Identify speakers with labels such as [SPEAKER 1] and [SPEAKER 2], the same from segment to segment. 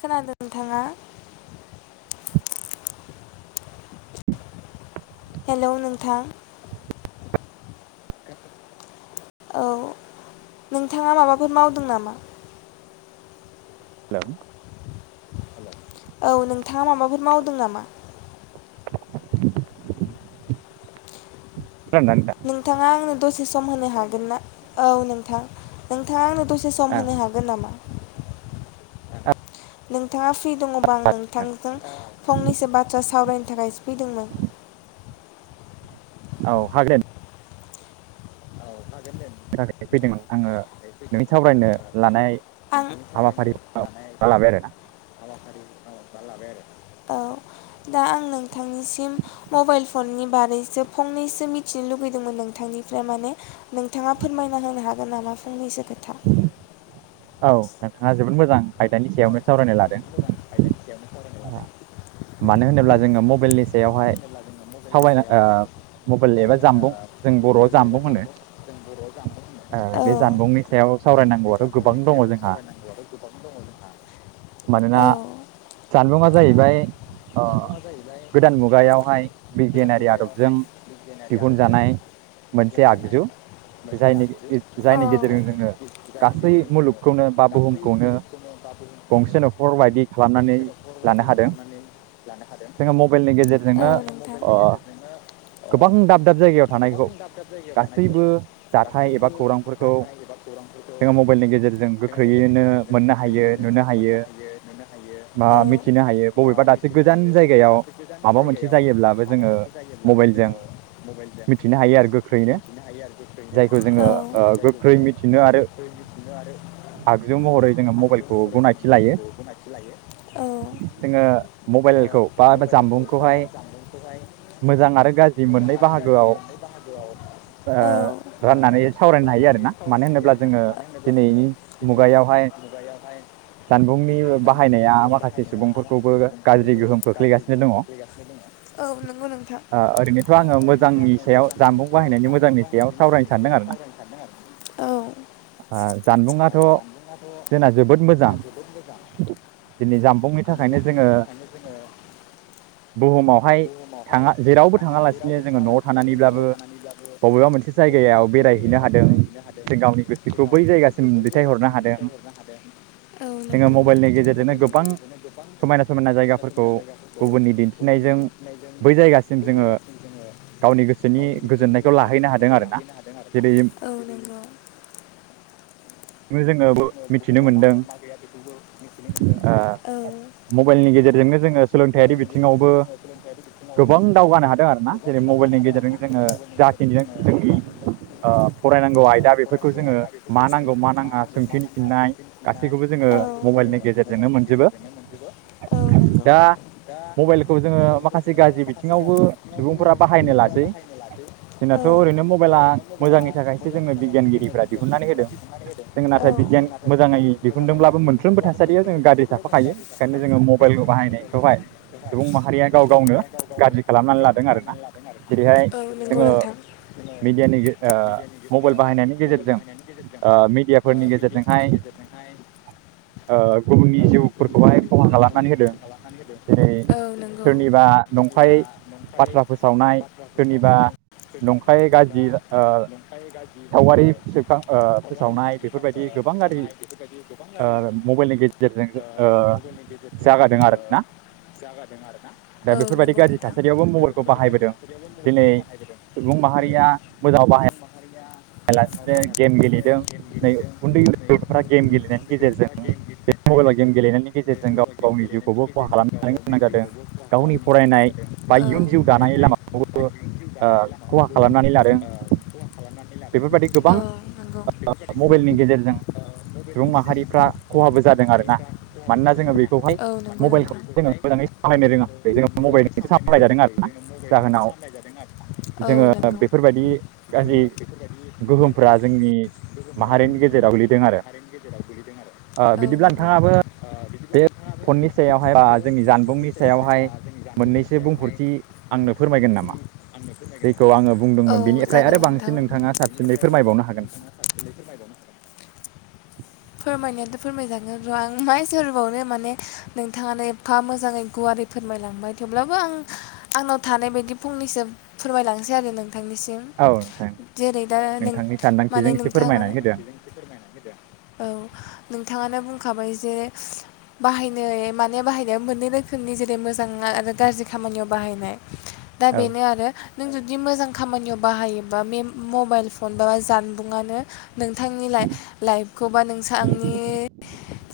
[SPEAKER 1] खोनादों नोंथाङा? हेलौ नोंथां। औ नोंथाङा माबाफोर मावदों नामा?
[SPEAKER 2] हेलौ
[SPEAKER 1] औ नोंथाङा माबाफोर मावदों नामा?
[SPEAKER 2] खोनादोंना नोंथां
[SPEAKER 1] नोंथाङा आंनो दसे सम होनो हागोन ना? औ नोंथां नोंथां नोंथाङा आनो दसे सम होनो
[SPEAKER 2] औ
[SPEAKER 1] हागोन नामा? नोंथाङा फ्रि दङ आं नोंथांजों फंनैसो बाथ्रा सावरायनो [unintelligible] फैदोंमोन
[SPEAKER 2] औ हागोन। [unintelligible] फैदोंमोन आङो नोंनि सावरायनो लानाय
[SPEAKER 1] आं
[SPEAKER 2] हाबाफारिखौ लाबाय आरोना
[SPEAKER 1] [unintelligible] [unintelligible] औ दा आं नोंथांनिसिम मबाइल फननि बारैसो फंनैसो मिथिनो लुुबैदोंमोन नोंथांनिफ्राय माने नोंथाङा फोरमायना होनो हागोन नामा? फंनैसो खोथा।
[SPEAKER 2] औ नोंथाङा जोबोद मोजां आयदानि सायावनो सावरायना लादों। मानो होनोब्ला जोङो मबेलनि सायावहाय सावरायनो ओ मबेलनि एबा जामबुं जों बर'आव जामबुं होनो
[SPEAKER 1] औ
[SPEAKER 2] ओ बे जामबुंनि सायाव सावरायनांगौ आंथ गोबां दङ जोंहा मानोना जामबुङा जाहैबाय। ओ गोदान मुगायावहाय बिगियानारि आदबजों दिहुनजानाय मोनसे आगजु जायनि गेजे जायनि गेजेरजों जोङो गासै मुलुगखौनो बा बुहुमखौनो गंसे न'खर बायदि खालामनानै लानो हादों जोङो मबाइलनि गेजेरजोंनो गोबां दाब दाब जायगायाव थानायखौ
[SPEAKER 1] दाब दाब जायगायाव थानायखौ
[SPEAKER 2] गासैबो जाथाय एबा
[SPEAKER 1] गासैबो
[SPEAKER 2] खौरांफोरखौ
[SPEAKER 1] जाथाय बा खौरांफोरखौ
[SPEAKER 2] जों गोख्रैयैनो
[SPEAKER 1] जों
[SPEAKER 2] मोननो हायो
[SPEAKER 1] गोखैयैनो
[SPEAKER 2] नुनो
[SPEAKER 1] मोननो हायो नुनो हायो।
[SPEAKER 2] थिनो हायो बबेबा दाबसे गोजान जायगायाव माबा मोनसे जायोब्लाबो जोङो
[SPEAKER 1] लाबो
[SPEAKER 2] मबाइलजों
[SPEAKER 1] जोङो मबाइलजों
[SPEAKER 2] मिथिनो हायो आरो गोख्रैनो जायखौ जोङो गोख्रै मिथिनो आरो आगजु महरै जोंङो मबेल [unintelligible]
[SPEAKER 1] [unintelligible] लायो औ
[SPEAKER 2] जोङो मबेलखौ बा जामबुंखौहाय मोजां आरो गाज्रि मोननै बाहागोआव ओ
[SPEAKER 1] [unintelligible] औ
[SPEAKER 2] राननानै सावरायनो हायो आरोना मानो होनोब्ला? जोङो
[SPEAKER 1] होनोब्ला जोङो
[SPEAKER 2] दिनैनि
[SPEAKER 1] दिनैनि
[SPEAKER 2] मुगायावहाय
[SPEAKER 1] मुगायावहाय
[SPEAKER 2] जानबुंनि
[SPEAKER 1] जामबुंनि
[SPEAKER 2] बाहायनाया माखासे
[SPEAKER 1] बाहायनाया
[SPEAKER 2] सुबुंफोरखौबो
[SPEAKER 1] माखासे
[SPEAKER 2] गाज्रि
[SPEAKER 1] सुबुंफोरखौबो
[SPEAKER 2] गोहोम
[SPEAKER 1] गाज्रि
[SPEAKER 2] खोख्लैगासिनो
[SPEAKER 1] गोहोम
[SPEAKER 2] दङ ओ
[SPEAKER 1] खोख्लैगासिनो दं औ नंगौ नोंथां
[SPEAKER 2] ओरैनोथ'
[SPEAKER 1] ओ
[SPEAKER 2] आङो
[SPEAKER 1] ओरैनोथ'
[SPEAKER 2] मोजांनि
[SPEAKER 1] आङो
[SPEAKER 2] सायाव
[SPEAKER 1] मोजांनि
[SPEAKER 2] जानबुं
[SPEAKER 1] सायाव
[SPEAKER 2] बाहायनायनि
[SPEAKER 1] जानबुं
[SPEAKER 2] मोजांनि सायाव
[SPEAKER 1] बाहायनायनि
[SPEAKER 2] सावरायनो
[SPEAKER 1] मोजांनि
[SPEAKER 2] सानदों
[SPEAKER 1] सायाव
[SPEAKER 2] आरोना
[SPEAKER 1] सावरायनो औ
[SPEAKER 2] ओ जानबुंङाथ' जोंना जोबोद मोजां दिनै जानबुंनि थाखायनो जोङो बुहुमावहाय थाङा जेरावबो थाङालासिनो जोङो न'आव थानानैब्लाबो बबेबा मोनसे जायगायाव बेराय
[SPEAKER 1] जागायाव बेरायहैनो हादों। ज गावनि
[SPEAKER 2] जायगासिम
[SPEAKER 1] गोसोखौ बै जायगासिम
[SPEAKER 2] दैथायहरनो
[SPEAKER 1] दि
[SPEAKER 2] हादों
[SPEAKER 1] दैथायहरनो हादों औ
[SPEAKER 2] जोङो
[SPEAKER 1] नंगौ
[SPEAKER 2] मबाइलनि
[SPEAKER 1] जोङो
[SPEAKER 2] गेजेरजोंनो
[SPEAKER 1] मबाइलनि
[SPEAKER 2] गोबां
[SPEAKER 1] गेजेरजोंनो गोबां
[SPEAKER 2] समायना
[SPEAKER 1] समायना
[SPEAKER 2] जायगाफोरखौ
[SPEAKER 1] समायना जायगाफोरखौ
[SPEAKER 2] गुबुननि
[SPEAKER 1] गुबुननि
[SPEAKER 2] दिन्थिनायजों
[SPEAKER 1] दिन्थिनायजों
[SPEAKER 2] बै जायगासिम
[SPEAKER 1] बै
[SPEAKER 2] जोङो
[SPEAKER 1] जायगासिम जोङो
[SPEAKER 2] गावनि गोसोनि
[SPEAKER 1] गावनि गोसोनि
[SPEAKER 2] गोजोननायखौ लाहैनो हादों
[SPEAKER 1] गोजोननायखौ
[SPEAKER 2] आरोना
[SPEAKER 1] लाहैनो हादों आरोना।
[SPEAKER 2] जेरै
[SPEAKER 1] औ नंगौ। जोङो
[SPEAKER 2] मिथिनो
[SPEAKER 1] बुहुमाव मा
[SPEAKER 2] मोनदों
[SPEAKER 1] दं मा गैया बेखौबो मिथिनो
[SPEAKER 2] ओ
[SPEAKER 1] मोनदों
[SPEAKER 2] मबाइलनि गेजेरजोंनो जोङो सोलोंथायारि
[SPEAKER 1] मबाइलनि
[SPEAKER 2] बिथिङावबो
[SPEAKER 1] गेजेरजोंनो जोङो सोलोंथायारि बिथिङावबो
[SPEAKER 2] गोबां दावगानो हादों आरोना
[SPEAKER 1] गोबां
[SPEAKER 2] जेरै मबाइलनि
[SPEAKER 1] दावगानो हादों आरो
[SPEAKER 2] गेजेरजों
[SPEAKER 1] ना
[SPEAKER 2] जोङो
[SPEAKER 1] ज मबाइलनि गेजेरजों
[SPEAKER 2] जाखिनि
[SPEAKER 1] जोङो
[SPEAKER 2] जोंनि
[SPEAKER 1] गियान मोनदों।
[SPEAKER 2] ओ फरायनांगौ आयदा बे सोंथिनि फिननाय
[SPEAKER 1] औ
[SPEAKER 2] गासैखौबो जोङो मबाइलनि गेजेरजोंनो मोनजोबो
[SPEAKER 1] औ
[SPEAKER 2] दा मबाइलखौ जोङो माखासे गाज्रि बिथिङावबो
[SPEAKER 1] नंगौ
[SPEAKER 2] सुबुंफोरा बाहायनो लासै जोंनाथ' ओरैनो मबाइला
[SPEAKER 1] औ
[SPEAKER 2] मोजांनि थाखायसो जोङो बिगियान बिगियान मोजाङै दिहुनदोंब्लाबो मोनफ्रोमबो थासारियाव जोङो गाज्रि थाफाखायो ओंखायनो जोङो मबाइल बाहायनायखौहाय सुबुं माहारिया गाव गावनो गाज्रि खालामनानै लादों आरोना जेरैहाय
[SPEAKER 1] औ औ नंगौ
[SPEAKER 2] जोङो
[SPEAKER 1] नोंथां
[SPEAKER 2] मिडियानि ओ मबाइल बाहायनायनि गेजेरजों ओ मिडियाफोरनि गेजेरजोंहाय ओ गुबुननि जिउफोरखौहाय खहा खालामनानै होदों जेरै
[SPEAKER 1] औ नंगौ
[SPEAKER 2] सोरनिबा नंखाय बाथ्रा फोसावनाय सोरनिबा नंखाय गाज्रि ओ
[SPEAKER 1] नंखाय गाज्रि ओ
[SPEAKER 2] सावगारि सेबखां ओ फोसावनाय बेफोरबायदि गोबां गाज्रि ओ मबाइलनि
[SPEAKER 1] औ
[SPEAKER 2] गेजेरजों ओ जागादों आरोना दा
[SPEAKER 1] नंगौ
[SPEAKER 2] बेफोरबायदि गाज्रि थासारियावबो मबाइलखौ बाहायबोदों दिनै सुबुं माहारिया
[SPEAKER 1] नोंथां सुबुं माहारिया मोजां
[SPEAKER 2] बिदिनो गेम गेलेदों नै उन्दै उन्दै गथ'फोरा गेम गेलेनायनि गेजेरजों बे मबाइलाव गेम गेलेनायनि गेजेरजों गाव गावनि जिउखौबो खहा खालामनानै लानो गोनां जादों गावनि फरायनाय बा
[SPEAKER 1] औ
[SPEAKER 2] इयुन जिउ दानाय लामाखौबो ओ खहा खालामनानै लादों।
[SPEAKER 1] ओ खहा खालामनानै
[SPEAKER 2] बेफोरबायदि
[SPEAKER 1] लादों। औ
[SPEAKER 2] गोबां
[SPEAKER 1] नंगौ औ
[SPEAKER 2] मबाइलनि गेजेरजों सुबुं माहारिफ्रा खहाबो जादों आरोना मानोना जोङो बेखौहाय
[SPEAKER 1] नंगौ नोंथां
[SPEAKER 2] मबाइलखौ जोङो मोजाङै सामलायनो रोङाखै जोङो मबाइलजोंसो सामलायजादों आरो जाहोनाव
[SPEAKER 1] औ नंगौ
[SPEAKER 2] बायदि गाज्रि गोहोमफ्रा जोंनि माहारिनि गेजेराव गोलैदों आरो ओ
[SPEAKER 1] औ
[SPEAKER 2] बिदिब्ला
[SPEAKER 1] नंगौ
[SPEAKER 2] नोंथाङाबो बे फननि सायावहाय बा जोंनि जानबुंनि सायावहाय मोननैसो बुंफोरथि आंनो फोरमायगोन नामा? जेखौ आङो बुंदोंमोन
[SPEAKER 1] औ
[SPEAKER 2] बेनिफ्राय आरो बांसिन नोंथाङा साबसिनै फोरमायबावनो हागोन नामा?
[SPEAKER 1] फोरमायनायाथ' फोरमायजागोन र' आं मा एनसारबावनो माने नोंथाङानो एफा मोजाङै गुवारै फोरमायलांबाय थेवब्लाबो आं आंनाव थानाय बायदि फंनैसो फोरमायलांनोसै आरो नों थांनिसिम
[SPEAKER 2] औ नोंथां दे
[SPEAKER 1] जेरै दा नों
[SPEAKER 2] नोंथांनि
[SPEAKER 1] माने
[SPEAKER 2] सानदांथिजों एसे
[SPEAKER 1] नोंथाङानो
[SPEAKER 2] फोरमायनानै होदो आंनो
[SPEAKER 1] औ। नोंथाङानो बुंखाबाय जे बाहायनाय माने बाहायनायाव मोननै रोखोमनि जेरै मोजां आरो गाज्रि खामानियाव बाहायनाय। दा
[SPEAKER 2] औ
[SPEAKER 1] बेनो आरो नों जुदि मोजां खामानियाव बाहायोबा मे मबाइल फन बा जानबुंङानो नोंथांनि लाइ लाइफखौ नोंसांनि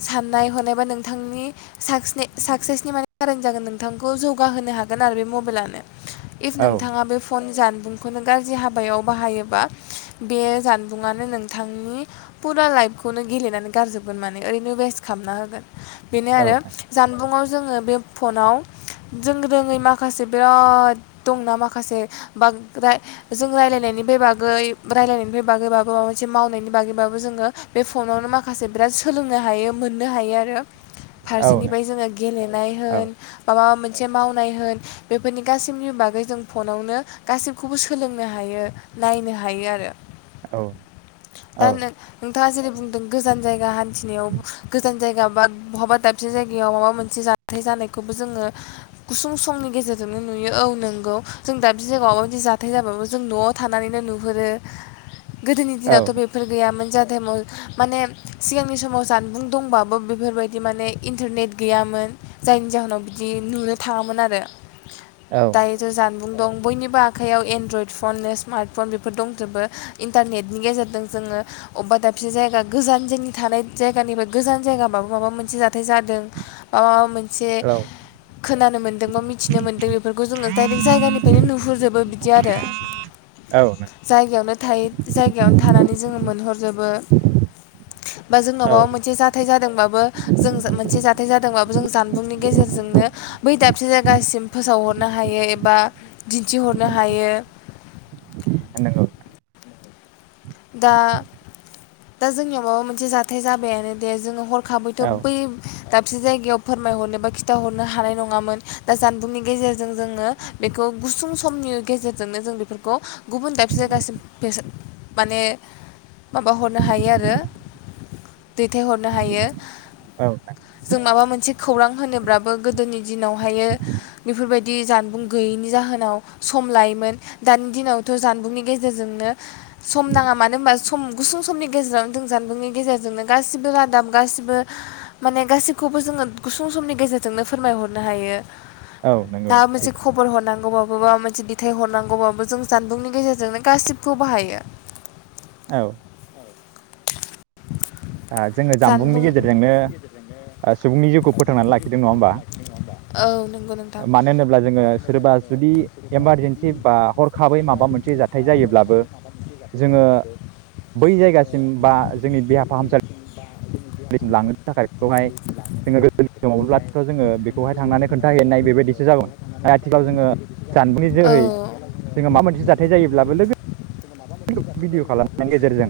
[SPEAKER 1] सा नायहरनायबा नोंथांनि साकनि साक्सेसनि माने कारन जागोन नोंथांखौ जौगाहोनो हागोन आरो बे मबाइलानो। इफ
[SPEAKER 2] औ
[SPEAKER 1] नोंथाङा बे फन जानबुं बेखौनो गाज्रि हाबायाव बाहायोबा। बे जानबुंङानो नोंथांनि फुरा लाइफखौनो गेलेनानै गारजोबगोन माने ओरैनो वेस्ट खालामना होगोन। बेनो
[SPEAKER 2] औ
[SPEAKER 1] आरो जानबुंआव जोङो बे फनाव जों रोङै माखासे बिराद दंना माखासे बा जों रायजलायनायनिफ्राय बागै रायलायनायनिफ्राय बागैबाबो माबा मोनसे मावनायनि बागैबाबो जोङो बे फनावनो माखासे बिराद सोलोंनो हायो मोननो हायो आरो।
[SPEAKER 2] औ नों
[SPEAKER 1] फारसेनिफ्राय जोङो गेलेनाय
[SPEAKER 2] औ
[SPEAKER 1] होन मााबा मोनसे मोनसे मावनाय होन बेफोरनि गासिबनिबो बागै जों फनावनो गासि खौबो सोलोंनो हायो नायनो हायो आरो।
[SPEAKER 2] औ औ
[SPEAKER 1] दा नोंथाङा जेरै बुंदों गोजान जायगा हान्थिनायाव गोजान जायगा बा बहाबा दाबसे जायगायाव माबा मोनसे जाथाय जानायखौबो जोङो गुसुं समनि गेजेरजोंनो नुयो औ नोंगौ जों दाबसे जायगायाव बिदि जाथाय जाबाबो जों न'आव थानानैनो नुहुरो। गोदोनि दिनावथ' बेफोर गैयामोन जा थाइमाव माने सिगांनि समाव जानबुं दंबाबो बेफोरबायदि माने इन्टारनेट गैयामोन जायनि जाहोनाव बिदि नुनो थाङामोन आरो। दायोथ' जानबुं दं बयनिबो आखायाव एनड्रयड फननो स्मार्ट फन बेफोर दंजोबो इन्टारनेटनि गेजेरजों जोङो अबेबा दाबसे जायगा गोजान जोंनि थानाय जायगानिफ्राय गोजान जायगाबाबो माबा मोनसे जाथाय जादों बा माबा मोनसे एसे
[SPEAKER 2] औ
[SPEAKER 1] खोनानो मोनदों बा मिथिनो मोनदों बेफोरखौ जोङो डाइरेक्ट जायगानिफ्रायनो नुहुरजोबो बिदि आरो जाइगायावनो थायो जाइगायावनो थानानै जोङो मोनहरजोबो बा जोंनाव
[SPEAKER 2] औ
[SPEAKER 1] माबा मोनसे जाथाय जादोंबाबो जों मोनसे जाथाय जादों औ बाबु जों जानबुंनि गेजेरजोंनो बै दाबसे जायगासिम फोसावहरनो हायो एबा दिनथि हरनो हदनो हायो।
[SPEAKER 2] [unintelligible]
[SPEAKER 1] दा दा जोंनियाव माबा मोनसे जाथाय जाबायानो दे जोङो हर हरखाबैथ'
[SPEAKER 2] औ
[SPEAKER 1] बै दाबसे जायगायाव फोरमायहरनो बा खिन्थाहरनो हानाय नङामोन दा जानबुंनि गेजेरजों जोङो बेखौ गुसुं समनि गेजेरजोंनो जों बेफोरखौ गुबुन दाबसे जायगासिम माने माबा हरनो हायो आरो दैथायहरनो हायो
[SPEAKER 2] औ
[SPEAKER 1] जों माबा मोनसे खौरां होनोब्लाबो गोदोनि दिनावहायो बेफोरबायदि बि जानबुं गैयैनि जाहोनाव सम लायोमोन दानि दिनावथ' जानबुंनि गेजेरजोंनो सम नाङा मानो होनबा सम गुसुं समनि गेजेरावनो जों जानबुंनि गेजेरजोंनो गासिबो रादाब गासिबो माने गासिखौबो जोङो गुसुं समनि गेजेरजोंनो फोरमायहरनो हायो।
[SPEAKER 2] नंगौ औ नंगौ औ औ नंगौ
[SPEAKER 1] दा
[SPEAKER 2] नोंथां
[SPEAKER 1] मोनसे
[SPEAKER 2] थिग
[SPEAKER 1] खबर हरनां अबावबाबा माबा मोनसे ब हरनांगौबाबो जों जानबुंनि गेजेरजोंनो गासिबखौबो बाहायो।
[SPEAKER 2] औ जोङो जामबुंनि
[SPEAKER 1] जानबुं
[SPEAKER 2] गेजेरजोंनो सुबुंनि जिउखौ फोथांनानै लाखिदों नङा होमबा?
[SPEAKER 1] औ नंगौ नोंथां
[SPEAKER 2] मानो होनोब्ला जोङो सोरबा जुदि इमारजेन्सि बा हरखाबै माबा मोनसे जाथाय जायोब्लाबो जोङो बै जायगासिम बा जोंनि फाहामसा [unintelligible] लांनो थाखाय बेखौहाय जोङो गोदोनि समब्लाथ जोङो बेखौहाय थांनानै खोन्थाहैनाय बेबायदिसो जागौमोन आरो आथिखालाव जोङो
[SPEAKER 1] औ
[SPEAKER 2] जानबुंनि जोहै जोङो माबा मोनसे जाथाय जायोब्लाबो लोगो भिडिय खालामनायनि गेजेरजों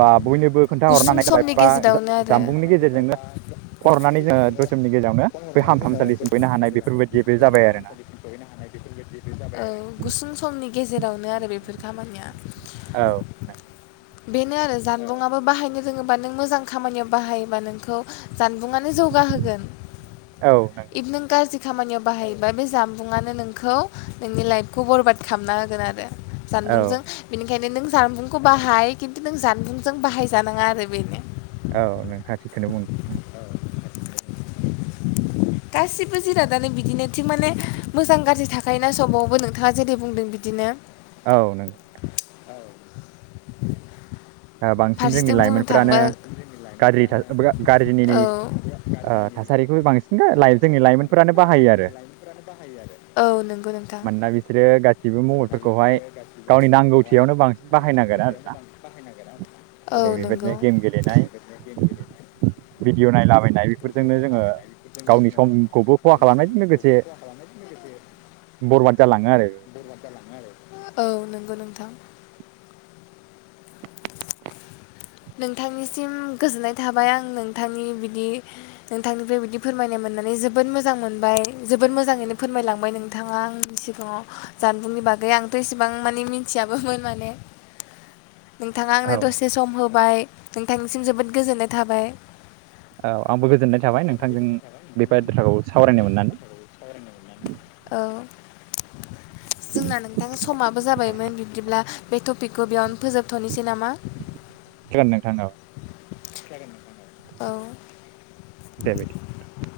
[SPEAKER 2] बा बयनोबो खोन्थाहरनो हानाय जाबाय।
[SPEAKER 1] नि
[SPEAKER 2] बा
[SPEAKER 1] गेजेरावनो आरो
[SPEAKER 2] जानबुंनि गेजेरजोंनो हरनानै जोङो दसे समनि गेजेरावनो बे हामथामसालिसिम फैनो हानाय बेफोरबायदि बे जाबाय आरोना
[SPEAKER 1] औ गुसुं समनि गेजेरावनो आरो बेफोर खामानिया
[SPEAKER 2] औ
[SPEAKER 1] बेनो आरो जामबुंआबो बाहायनो रोङोबा नों मोजां खामानियाव बाहायोबा नोंखौ जानबुंआनो जौगाहोगोन
[SPEAKER 2] औ नंगौ
[SPEAKER 1] [unintelligible] नों गाज्रि खामानियाव बाहायोबा बे जामबुंङानो नोंखौ नोंनि लाइफखौ बरबाद खालामना होगोन आरो
[SPEAKER 2] औ
[SPEAKER 1] जानबुंजों बेनिखायनो नों जानबुंखौ बाहाय खिन्थु नों जानबुंजों बाहायजानाङा आरो बेनो
[SPEAKER 2] औ नोंथाङा थिगखौनो बुंदों
[SPEAKER 1] गासिबो जिरादानो बिदिनो थिग माने मोजां गाज्रि थाखायोना सबावबो नोंथाङा जेरै बुंदों बिदिनो
[SPEAKER 2] औ नंगौ नोंथां
[SPEAKER 1] औ
[SPEAKER 2] ओ बांसिन जोंनि लाइमोनफोरानो गाज्रि थास गाज्रिनि
[SPEAKER 1] औ
[SPEAKER 2] ओ थासारिखौबो बांसिन [unintelligible] लाइ जोंनि लाइमोनफोरानो बाहायो आरो
[SPEAKER 1] बाहायो आरो औ नंगौ नोंथां
[SPEAKER 2] मानोना बिसोरो गासिबो
[SPEAKER 1] मोनोना
[SPEAKER 2] मबाइलफोरखौहाय
[SPEAKER 1] बिसोरो गासिबो
[SPEAKER 2] गावनि
[SPEAKER 1] मबेलफोरखौहाय
[SPEAKER 2] नांगौथियावनो बांसिन
[SPEAKER 1] गावनि
[SPEAKER 2] बाहायनांगोन
[SPEAKER 1] नांगौथियावनो
[SPEAKER 2] आरोना
[SPEAKER 1] बांसिन बाहाय नांगोन आरो
[SPEAKER 2] जेरै
[SPEAKER 1] औ
[SPEAKER 2] बेबायदिनो
[SPEAKER 1] नंगौ
[SPEAKER 2] गेम भिदिअ नायलाबाय नाय बेफोरजोंनो जोङो गावनि समखौबो खहा खालामनायजों लोगोसे बरबाद जालाङो आरो बेबायदिनो
[SPEAKER 1] [unintelligible] औ नंगौ नोंथां नोंथांनिसिम गोजोननाय थाबाय आं नोंथांनि बिदि नोंथांनिफ्राय बिदि फोरमायनाय मोननानै जोबोद मोजां मोनबाय जोबोद मोजाङैनो फोरमायलांबाय नोंथाङा आंनि सिगाङाव जानबुंनि बागै आंथ इसिबां माने मिथियाबोमोन माने। नोंथाङा
[SPEAKER 2] औ
[SPEAKER 1] आंनो दसे सम होब बाय नोंथांनिसिम जोबोद गोजोननाय थाबाय।
[SPEAKER 2] आंबो गोजोननाय
[SPEAKER 1] औ
[SPEAKER 2] थाबाय
[SPEAKER 1] आंबो
[SPEAKER 2] नोंथांजों
[SPEAKER 1] गोजोननाय थाबाय
[SPEAKER 2] बेफोर
[SPEAKER 1] नोंथांजों
[SPEAKER 2] बाथ्राखौ सावरायनो
[SPEAKER 1] बेबायदि
[SPEAKER 2] मोननानै
[SPEAKER 1] खोथाखौ सावरायनो मोननानै औ [inaudible] जोंना नोंथां समाबो जाबायमोन बिब्दिब्ला बे टपिकखौ बेयावनो फोजोबथनोसै नामा
[SPEAKER 2] जागोन नोंथां [unintelligible]
[SPEAKER 1] औ
[SPEAKER 2] दे बिदिब्ला नोंथां।